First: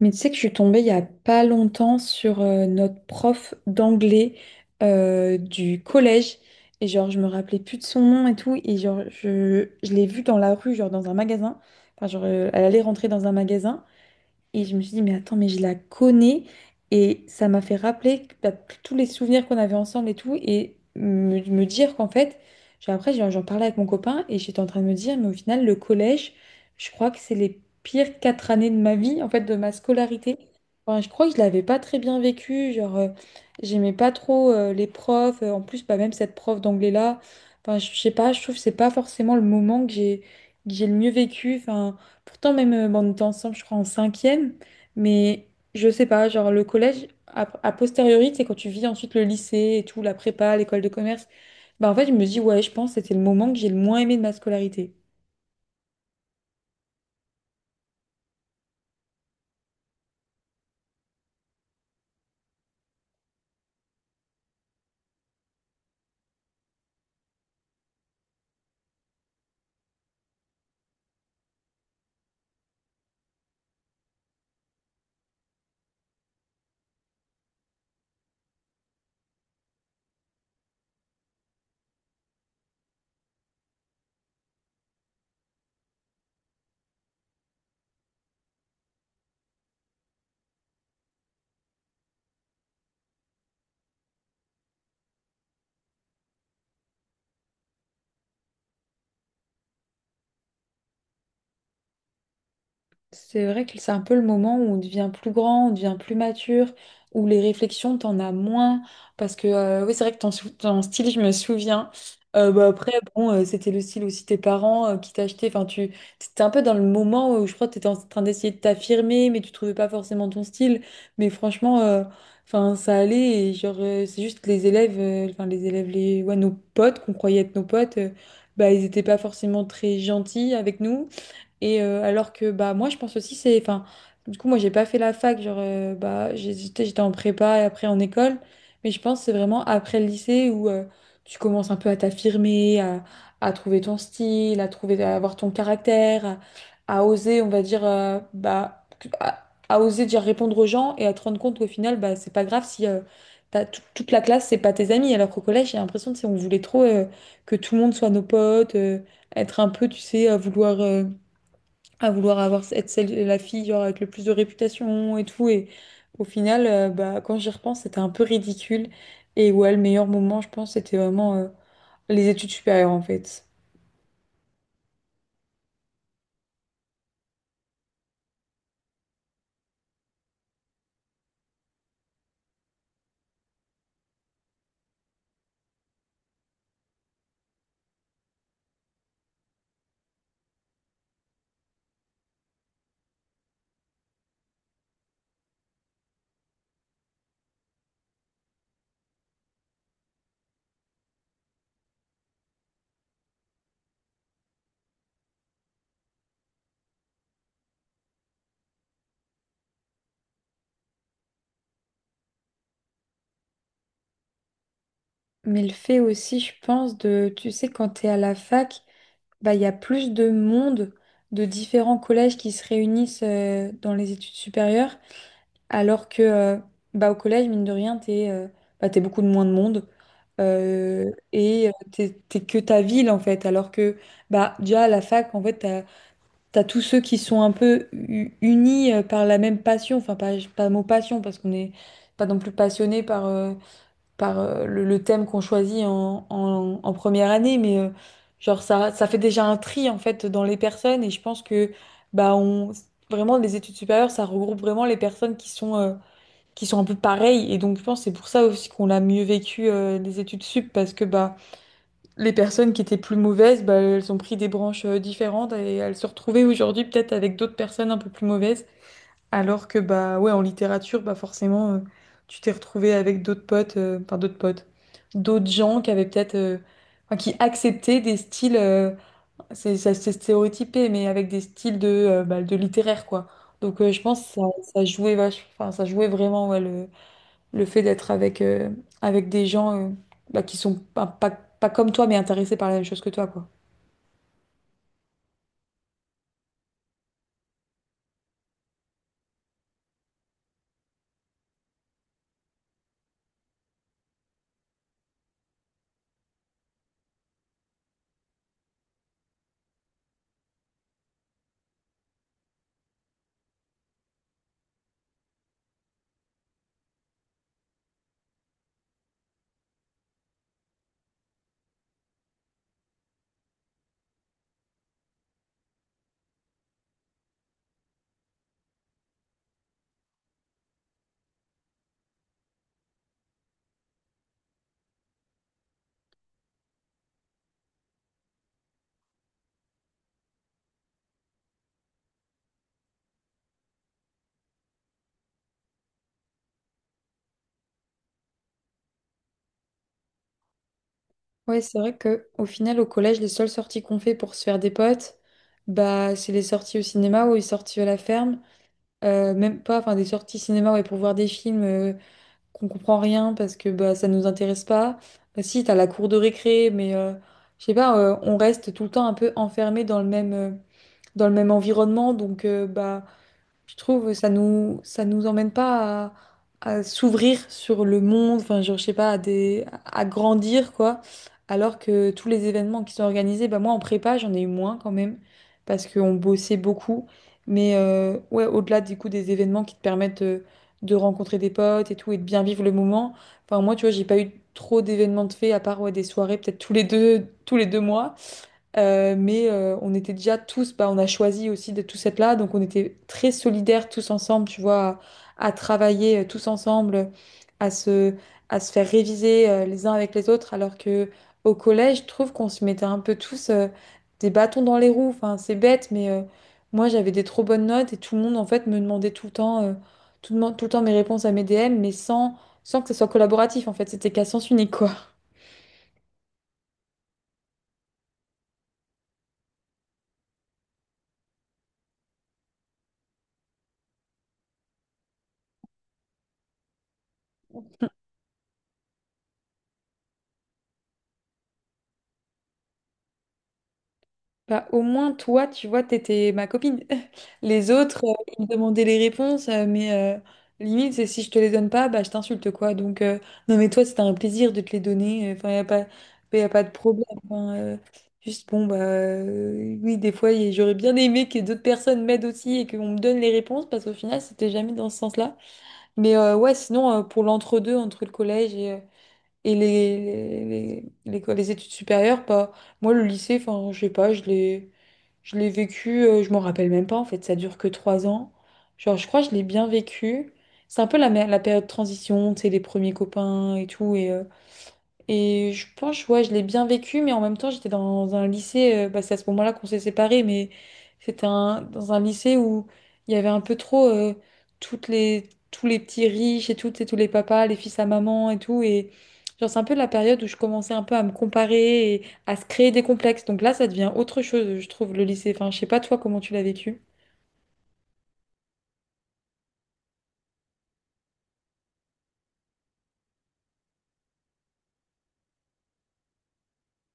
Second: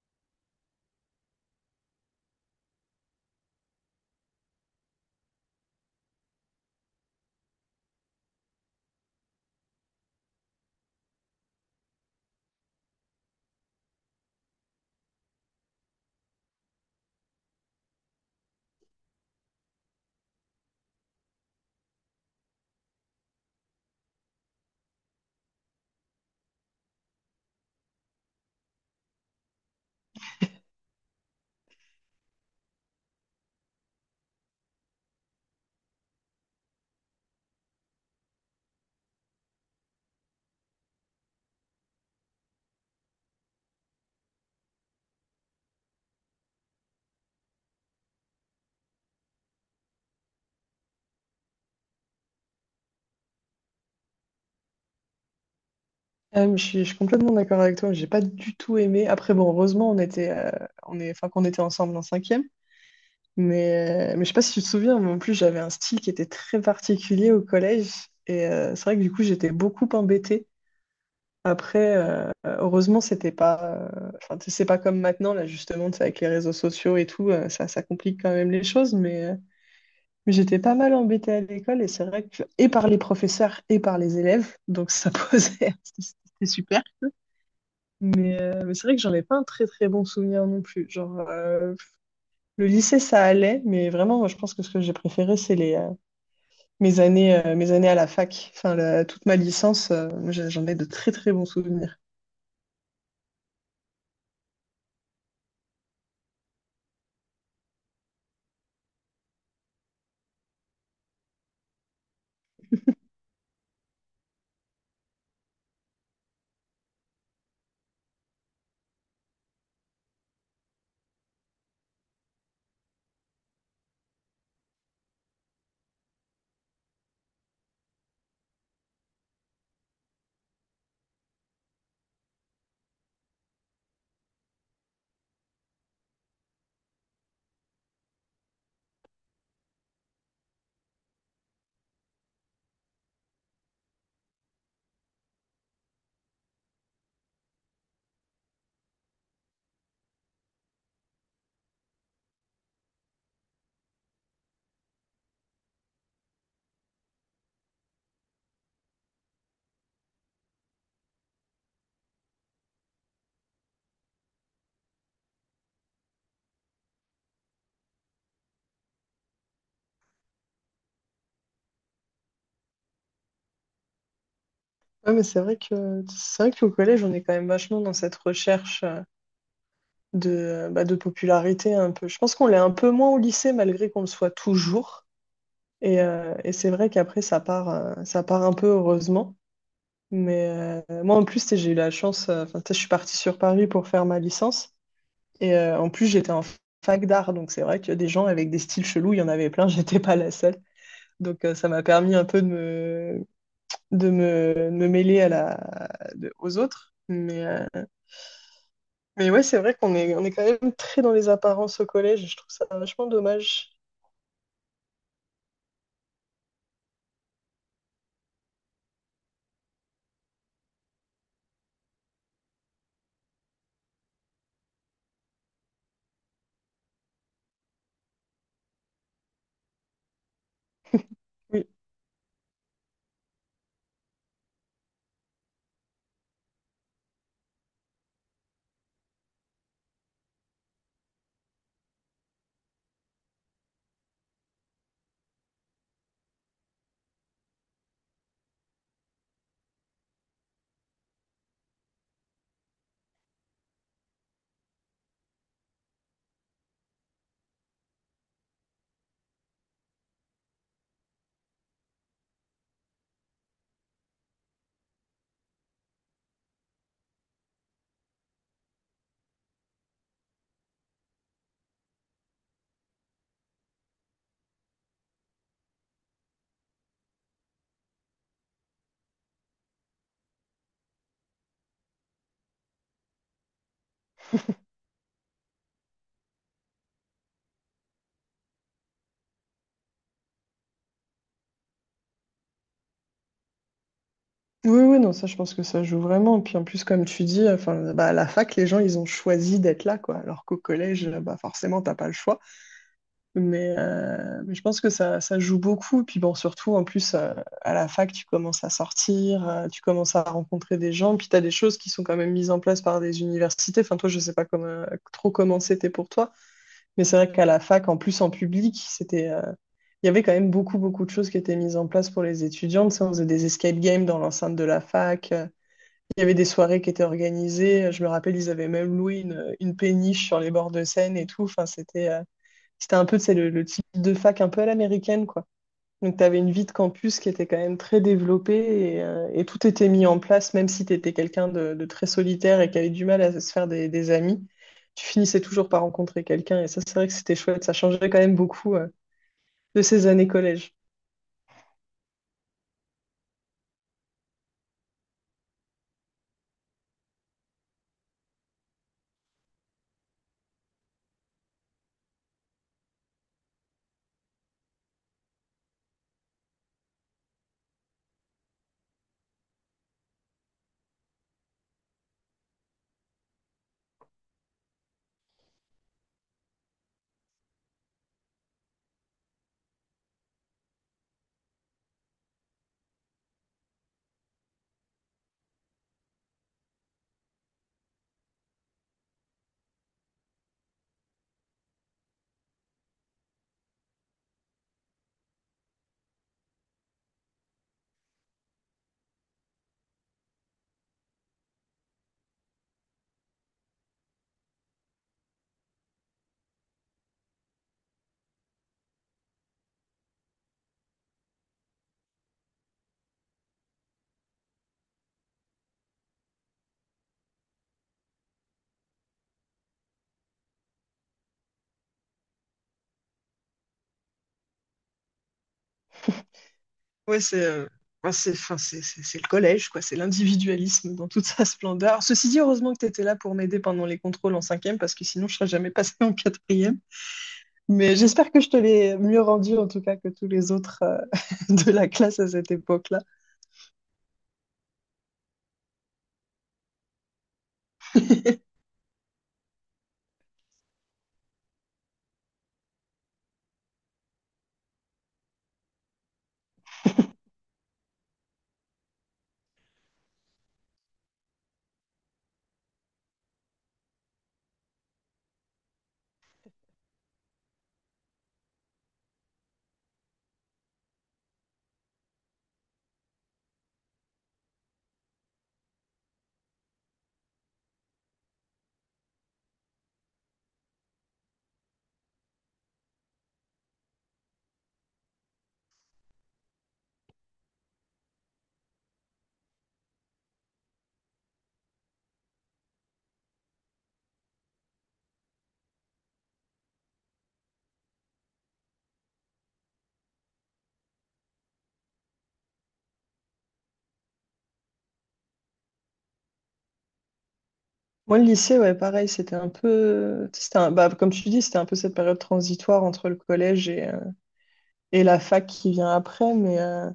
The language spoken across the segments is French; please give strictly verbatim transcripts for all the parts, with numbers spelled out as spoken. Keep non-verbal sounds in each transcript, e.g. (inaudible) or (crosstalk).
Mais tu sais que je suis tombée il y a pas longtemps sur euh, notre prof d'anglais euh, du collège. Et genre, je me rappelais plus de son nom et tout. Et genre, je, je l'ai vue dans la rue, genre dans un magasin. Enfin, genre, euh, elle allait rentrer dans un magasin. Et je me suis dit, mais attends, mais je la connais. Et ça m'a fait rappeler que- bah, tous les souvenirs qu'on avait ensemble et tout. Et me, me dire qu'en fait, j'ai- après, j'en j'en parlais avec mon copain et j'étais en train de me dire, mais au final, le collège, je crois que c'est les pires quatre années de ma vie, en fait, de ma scolarité. Enfin, je crois que je l'avais pas très bien vécu. Genre, euh, j'aimais pas trop euh, les profs. euh, En plus, bah, même cette prof d'anglais-là. Enfin, je je sais pas, je trouve que c'est pas forcément le moment que j'ai que j'ai le mieux vécu. Enfin, pourtant, même, euh, bon, on était ensemble, je crois, en cinquième, mais je sais pas, genre le collège, a, a posteriori, c'est quand tu vis ensuite le lycée et tout, la prépa, l'école de commerce, bah en fait, je me dis, ouais, je pense que c'était le moment que j'ai le moins aimé de ma scolarité. Ah, je suis, je suis complètement d'accord avec toi, j'ai pas du tout aimé. Après, bon, heureusement, on était, euh, on est, enfin, qu'on était ensemble en cinquième, mais, euh, mais je sais pas si tu te souviens, mais en plus, j'avais un style qui était très particulier au collège, et euh, c'est vrai que du coup, j'étais beaucoup embêtée. Après, euh, heureusement, c'était pas, euh, enfin, tu sais, c'est pas comme maintenant, là, justement, tu sais, avec les réseaux sociaux et tout, euh, ça, ça complique quand même les choses, mais, euh, mais j'étais pas mal embêtée à l'école, et c'est vrai que, et par les professeurs et par les élèves, donc ça (laughs) posait, c'était c'était super. Mais, euh, mais c'est vrai que j'en ai pas un très très bon souvenir non plus. Genre, euh, le lycée, ça allait, mais vraiment, moi, je pense que ce que j'ai préféré, c'est les, euh, mes années, euh, mes années à la fac. Enfin, la- toute ma licence, euh, j'ai- j'en ai de très très bons souvenirs. C'est vrai que c'est un peu le moment où on devient plus grand, on devient plus mature, où les réflexions, t'en as moins. Parce que, euh, oui, c'est vrai que ton, sou- ton style, je me souviens. Euh, bah, après, bon, euh, c'était le style aussi de tes parents euh, qui t'achetaient. Enfin, tu étais un peu dans le moment où je crois que t'étais en train d'essayer de t'affirmer, mais tu trouvais pas forcément ton style. Mais franchement, euh, enfin, ça allait. Et genre, euh, c'est juste que les élèves, euh, enfin, les élèves, les, ouais, nos potes qu'on croyait être nos potes, euh, bah, ils étaient pas forcément très gentils avec nous. Et euh, alors que bah moi je pense aussi c'est enfin du coup moi j'ai pas fait la fac genre euh, bah j'ai- j'étais j'étais en prépa et après en école, mais je pense que c'est vraiment après le lycée où euh, tu commences un peu à t'affirmer, à, à trouver ton style, à trouver à avoir ton caractère, à, à oser on va dire euh, bah que- à, à oser dire répondre aux gens et à te rendre compte qu'au final bah c'est pas grave si euh, t'as tout- toute la classe c'est pas tes amis, alors qu'au collège j'ai l'impression que c'est on voulait trop euh, que tout le monde soit nos potes, euh, être un peu tu sais à vouloir euh, à vouloir avoir être celle, la fille genre, avec le plus de réputation et tout. Et au final, euh, bah, quand j'y repense, c'était un peu ridicule. Et ouais, le meilleur moment, je pense, c'était vraiment euh, les études supérieures en fait. Ouais, mais c'est vrai que c'est vrai qu'au collège, on est quand même vachement dans cette recherche euh, de, euh, bah, de popularité un peu. Je pense qu'on l'est un peu moins au lycée, malgré qu'on le soit toujours. Et, euh, et c'est vrai qu'après, ça part, euh, ça part un peu heureusement. Mais euh, moi, en plus, tu sais, j'ai eu la chance, euh, enfin, tu sais, je suis partie sur Paris pour faire ma licence. Et euh, en plus, j'étais en fac d'art, donc c'est vrai que des gens avec des styles chelous, il y en avait plein, (laughs) j'étais pas la seule. Donc euh, ça m'a permis un peu de me, de me, de me mêler à la, de- aux autres. Mais, euh, mais ouais, c'est vrai qu'on est, on est quand même très dans les apparences au collège, et je trouve ça vachement dommage. Mais le fait aussi, je pense, de, tu sais, quand t'es à la fac, bah, il y a plus de monde de différents collèges qui se réunissent euh, dans les études supérieures. Alors que euh, bah, au collège, mine de rien, t'es euh, bah, t'es beaucoup de moins de monde, euh, Oui, et euh, t'es, t'es que ta ville en fait. Alors que bah, déjà à la fac, en fait, t'as, t'as tous ceux qui sont un peu u- unis euh, par la même passion. Enfin, pas, pas le mot passion parce qu'on n'est pas non plus passionné par, euh, par euh, le, le thème qu'on choisit en, en, en première année, mais euh, genre ça, ça fait déjà un tri en fait dans les personnes, et je pense que bah, on, vraiment les études supérieures, ça regroupe vraiment les personnes qui sont. euh, qui sont un peu pareils. Et donc, je pense que c'est pour ça aussi qu'on l'a mieux vécu euh, les études sup, parce que bah, les personnes qui étaient plus mauvaises, bah, elles ont pris des branches euh, différentes et elles se retrouvaient aujourd'hui peut-être avec d'autres personnes un peu plus mauvaises. Alors que bah ouais, en littérature, bah forcément, euh, tu t'es retrouvé avec d'autres potes, euh, enfin d'autres potes, d'autres gens qui avaient peut-être, euh, enfin, qui acceptaient des styles, euh, c'est ça- c'est stéréotypé, mais avec des styles de, euh, bah, de littéraire quoi. Donc euh, je pense que ça, ça jouait vache, enfin ça jouait vraiment ouais, le le fait d'être avec, euh, avec des gens euh, bah, qui sont pas, pas, pas comme toi, mais intéressés par la même chose que toi, quoi. oui, oui, non, ça, je pense que ça joue vraiment. Puis en plus, comme tu dis, enfin, bah, à la fac, les gens, ils ont choisi d'être là, quoi. Alors qu'au collège, bah, forcément, t'as pas le choix. Mais, euh, mais je pense que ça, ça joue beaucoup. Puis bon, surtout, en plus, euh, à la fac, tu commences à sortir, euh, tu commences à rencontrer des gens. Puis tu as des choses qui sont quand même mises en place par des universités. Enfin, toi, je sais pas comme, euh, trop comment c'était pour toi. Mais c'est vrai qu'à la fac, en plus, en public, c'était, euh, il y avait quand même beaucoup, beaucoup de choses qui étaient mises en place pour les étudiants. Tu sais, on faisait des escape games dans l'enceinte de la fac. Euh, Il y avait des soirées qui étaient organisées. Je me rappelle, ils avaient même loué une, une péniche sur les bords de Seine et tout. Enfin, c'était... euh, c'était un peu, c'est le, le type de fac un peu à l'américaine, quoi. Donc, tu avais une vie de campus qui était quand même très développée et, euh, et tout était mis en place, même si tu étais quelqu'un de, de très solitaire et qui avait du mal à se faire des, des amis. Tu finissais toujours par rencontrer quelqu'un et ça, c'est vrai que c'était chouette. Ça changeait quand même beaucoup euh, de ces années collège. Ouais, c'est vrai que au final, au collège, les seules sorties qu'on fait pour se faire des potes, bah, c'est les sorties au cinéma ou les sorties à la ferme. Euh, même pas, enfin, des sorties cinéma ouais, pour voir des films euh, qu'on comprend rien parce que bah, ça nous intéresse pas. Euh, si, t'as la cour de récré, mais euh, je sais pas, euh, on reste tout le temps un peu enfermé dans le même, euh, dans le même environnement. Donc, euh, bah, je trouve ça nous ça nous emmène pas à, à s'ouvrir sur le monde, enfin genre, je sais pas, à des à grandir quoi. Alors que tous les événements qui sont organisés, bah moi en prépa j'en ai eu moins quand même parce qu'on bossait beaucoup. Mais euh, ouais, au-delà du coup des événements qui te permettent de, de rencontrer des potes et tout et de bien vivre le moment. Enfin moi tu vois j'ai pas eu trop d'événements de fait à part ouais, des soirées peut-être tous les deux tous les deux mois. Euh, mais euh, on était déjà tous, bah, on a choisi aussi de tous être là, donc on était très solidaires tous ensemble, tu vois, à, à travailler euh, tous ensemble, à se, à se faire réviser euh, les uns avec les autres, alors que au collège, je trouve qu'on se mettait un peu tous euh, des bâtons dans les roues. Enfin, c'est bête, mais euh, moi j'avais des trop bonnes notes et tout le monde en fait me demandait tout le temps, euh, tout, le monde- tout le temps mes réponses à mes D M, mais sans, sans que ce soit collaboratif en fait, c'était qu'à sens unique quoi. Ouais, c'est euh, enfin, c'est enfin, c'est- c'est- c'est le collège, quoi. C'est l'individualisme dans toute sa splendeur. Ceci dit, heureusement que tu étais là pour m'aider pendant les contrôles en cinquième, parce que sinon, je serais jamais passée en quatrième. Mais j'espère que je te l'ai mieux rendu en tout cas que tous les autres euh, (laughs) de la classe à cette époque-là. Bah, au moins, toi, tu vois, t'étais ma copine. (laughs) Les autres, euh, ils me demandaient les réponses, euh, mais euh, limite, c'est si je te les donne pas, bah, je t'insulte, quoi. Donc, euh, non, mais toi, c'était un plaisir de te les donner. Enfin, y a pas, y a pas de problème. Enfin, euh, juste, bon, bah, euh, oui, des fois, y- j'aurais bien aimé que d'autres personnes m'aident aussi et qu'on me donne les réponses, parce qu'au final, c'était jamais dans ce sens-là. Mais euh, ouais, sinon, euh, pour l'entre-deux, entre le collège et, euh, et les, les, les, les les études supérieures, pas. Moi, le lycée, enfin, je sais pas, je l'ai, je l'ai vécu, euh, je m'en rappelle même pas, en fait, ça dure que trois ans. Genre, je crois que je l'ai bien vécu. C'est un peu la, mé- la période de transition, tu sais, les premiers copains et tout, et euh, et je pense, ouais, je l'ai bien vécu, mais en même temps, j'étais dans un lycée, euh, bah, c'est à ce moment-là qu'on s'est séparés, mais c'était un, dans un lycée où il y avait un peu trop euh, toutes les, tous les petits riches et tout, tu sais, tous les papas, les fils à maman et tout. Et genre, c'est un peu la période où je commençais un peu à me comparer et à se créer des complexes. Donc là, ça devient autre chose, je trouve, le lycée. Enfin, je sais pas, toi, comment tu l'as vécu. Moi, le lycée, ouais, pareil, c'était un peu, c'était un- bah, comme tu dis, c'était un peu cette période transitoire entre le collège et, euh, et la fac qui vient après. Mais euh,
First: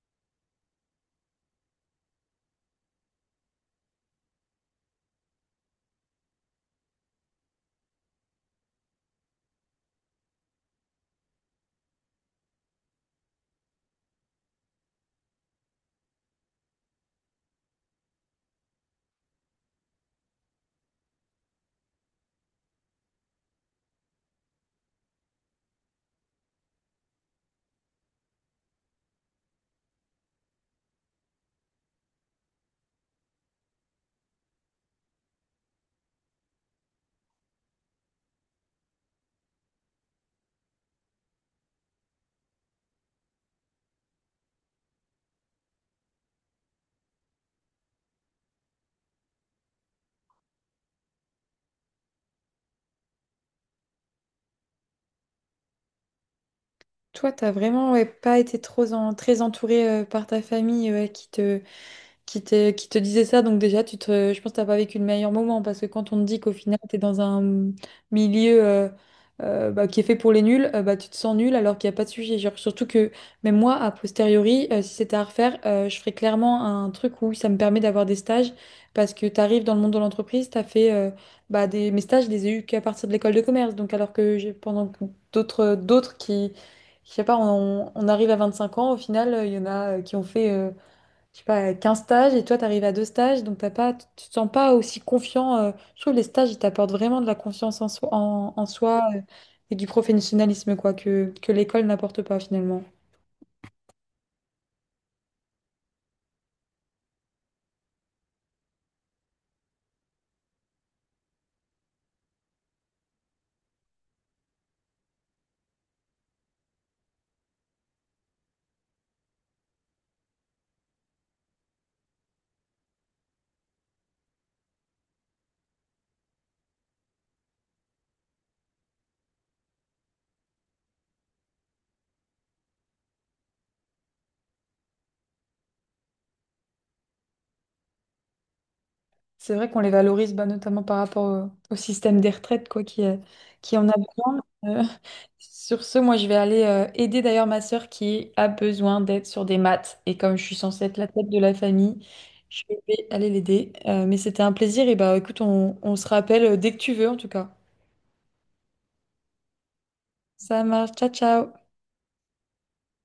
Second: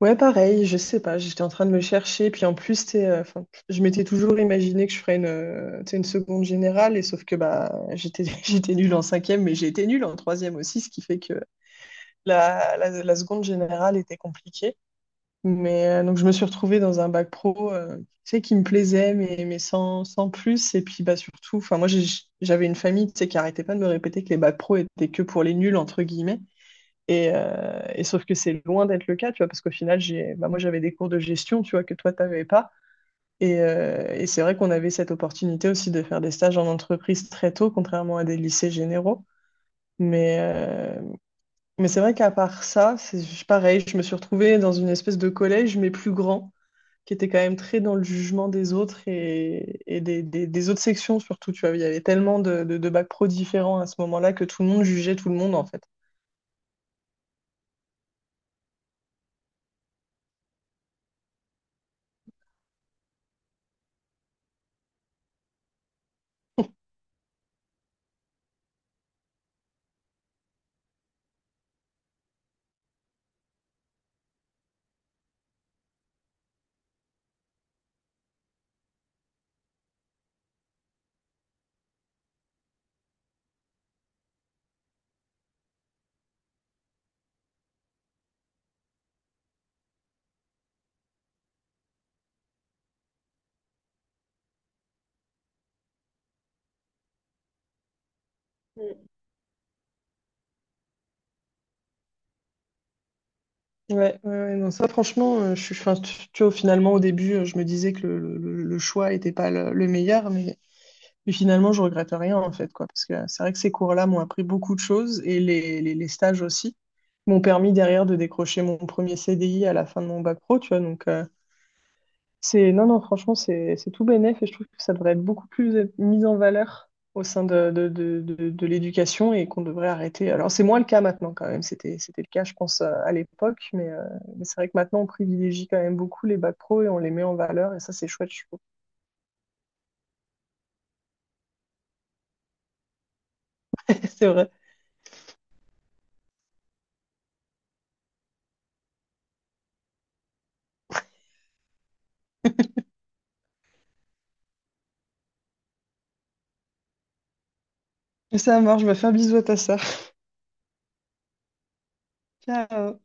ouais, pareil, je sais pas, j'étais en train de me chercher. Puis en plus, t'es, euh, 'fin, je m'étais toujours imaginé que je ferais une, euh, tu sais, une seconde générale, et sauf que bah, j'étais, (laughs) j'étais nulle en cinquième, mais j'ai été nulle en troisième aussi, ce qui fait que la, la la seconde générale était compliquée. Mais euh, donc je me suis retrouvée dans un bac pro, euh, tu sais, qui me plaisait, mais, mais sans, sans plus. Et puis bah surtout, enfin moi j'ai- j'avais une famille, tu sais, qui arrêtait pas de me répéter que les bacs pro étaient que pour les nuls entre guillemets. Et, euh, et sauf que c'est loin d'être le cas, tu vois, parce qu'au final j'ai, bah moi j'avais des cours de gestion, tu vois, que toi t'avais pas. Et, euh, et c'est vrai qu'on avait cette opportunité aussi de faire des stages en entreprise très tôt, contrairement à des lycées généraux. Mais, euh, mais c'est vrai qu'à part ça, c'est pareil, je me suis retrouvée dans une espèce de collège, mais plus grand qui était quand même très dans le jugement des autres et, et des, des- des autres sections surtout, tu vois. Il y avait tellement de, de, de bacs pro différents à ce moment-là que tout le monde jugeait tout le monde, en fait. Toi, t'as vraiment ouais, pas été trop en- très entourée euh, par ta famille euh, qui te qui te, qui te disait ça. Donc déjà, tu te, je pense que t'as pas vécu le meilleur moment parce que quand on te dit qu'au final, tu es dans un milieu euh, euh, bah, qui est fait pour les nuls, euh, bah, tu te sens nul alors qu'il n'y a pas de sujet. Genre, surtout que même moi, a posteriori, euh, si c'était à refaire, euh, je ferais clairement un truc où ça me permet d'avoir des stages parce que tu arrives dans le monde de l'entreprise, tu as fait euh, bah, des, mes stages, je les ai eus qu'à partir de l'école de commerce. Donc alors que j'ai pendant que d'autres d'autres qui... Je sais pas, on, on arrive à 25 ans, au final, euh, il y en a euh, qui ont fait euh, je sais pas, 15 stages et toi, tu arrives à deux stages, donc t'as pas, tu te sens pas aussi confiant. Euh, je trouve que les stages, ils t'apportent vraiment de la confiance en soi, en, en Mm. soi, euh, et du professionnalisme, quoi, que, que l'école n'apporte pas finalement. Ouais, ouais, ouais, non, ça franchement, euh, je suis, enfin, tu, tu vois, finalement au début, euh, je me disais que le, le- le- le choix n'était pas le, le meilleur, mais, mais finalement, je regrette rien en fait, quoi, parce que euh, c'est vrai que ces cours-là m'ont appris beaucoup de choses et les, les, les stages aussi m'ont permis derrière de décrocher mon premier C D I à la fin de mon bac pro, tu vois, donc euh, c'est, non, non, franchement, c'est c'est tout bénef et je trouve que ça devrait être beaucoup plus être mis en valeur au sein de, de, de, de, de l'éducation et qu'on devrait arrêter. Alors, c'est moins le cas maintenant quand même. C'était, c'était le cas, je pense, euh, à l'époque, mais, euh, mais c'est vrai que maintenant, on privilégie quand même beaucoup les bacs pro et on les met en valeur et ça, c'est chouette, je trouve. C'est vrai qu'on les valorise bah, notamment par rapport au, au système des retraites quoi, qui, euh, qui en a (laughs) C'est besoin. vrai. Euh, sur ce, moi, je vais aller euh, aider d'ailleurs ma sœur qui a besoin d'aide sur des maths. Et comme je suis censée être la tête de la famille, je vais aller l'aider. Euh, mais c'était un plaisir. Et bah écoute, on, on se rappelle euh, dès que tu veux en tout cas. Ça marche, je vais faire un bisou à ta sœur. Ça marche. Ciao, ciao. Ciao.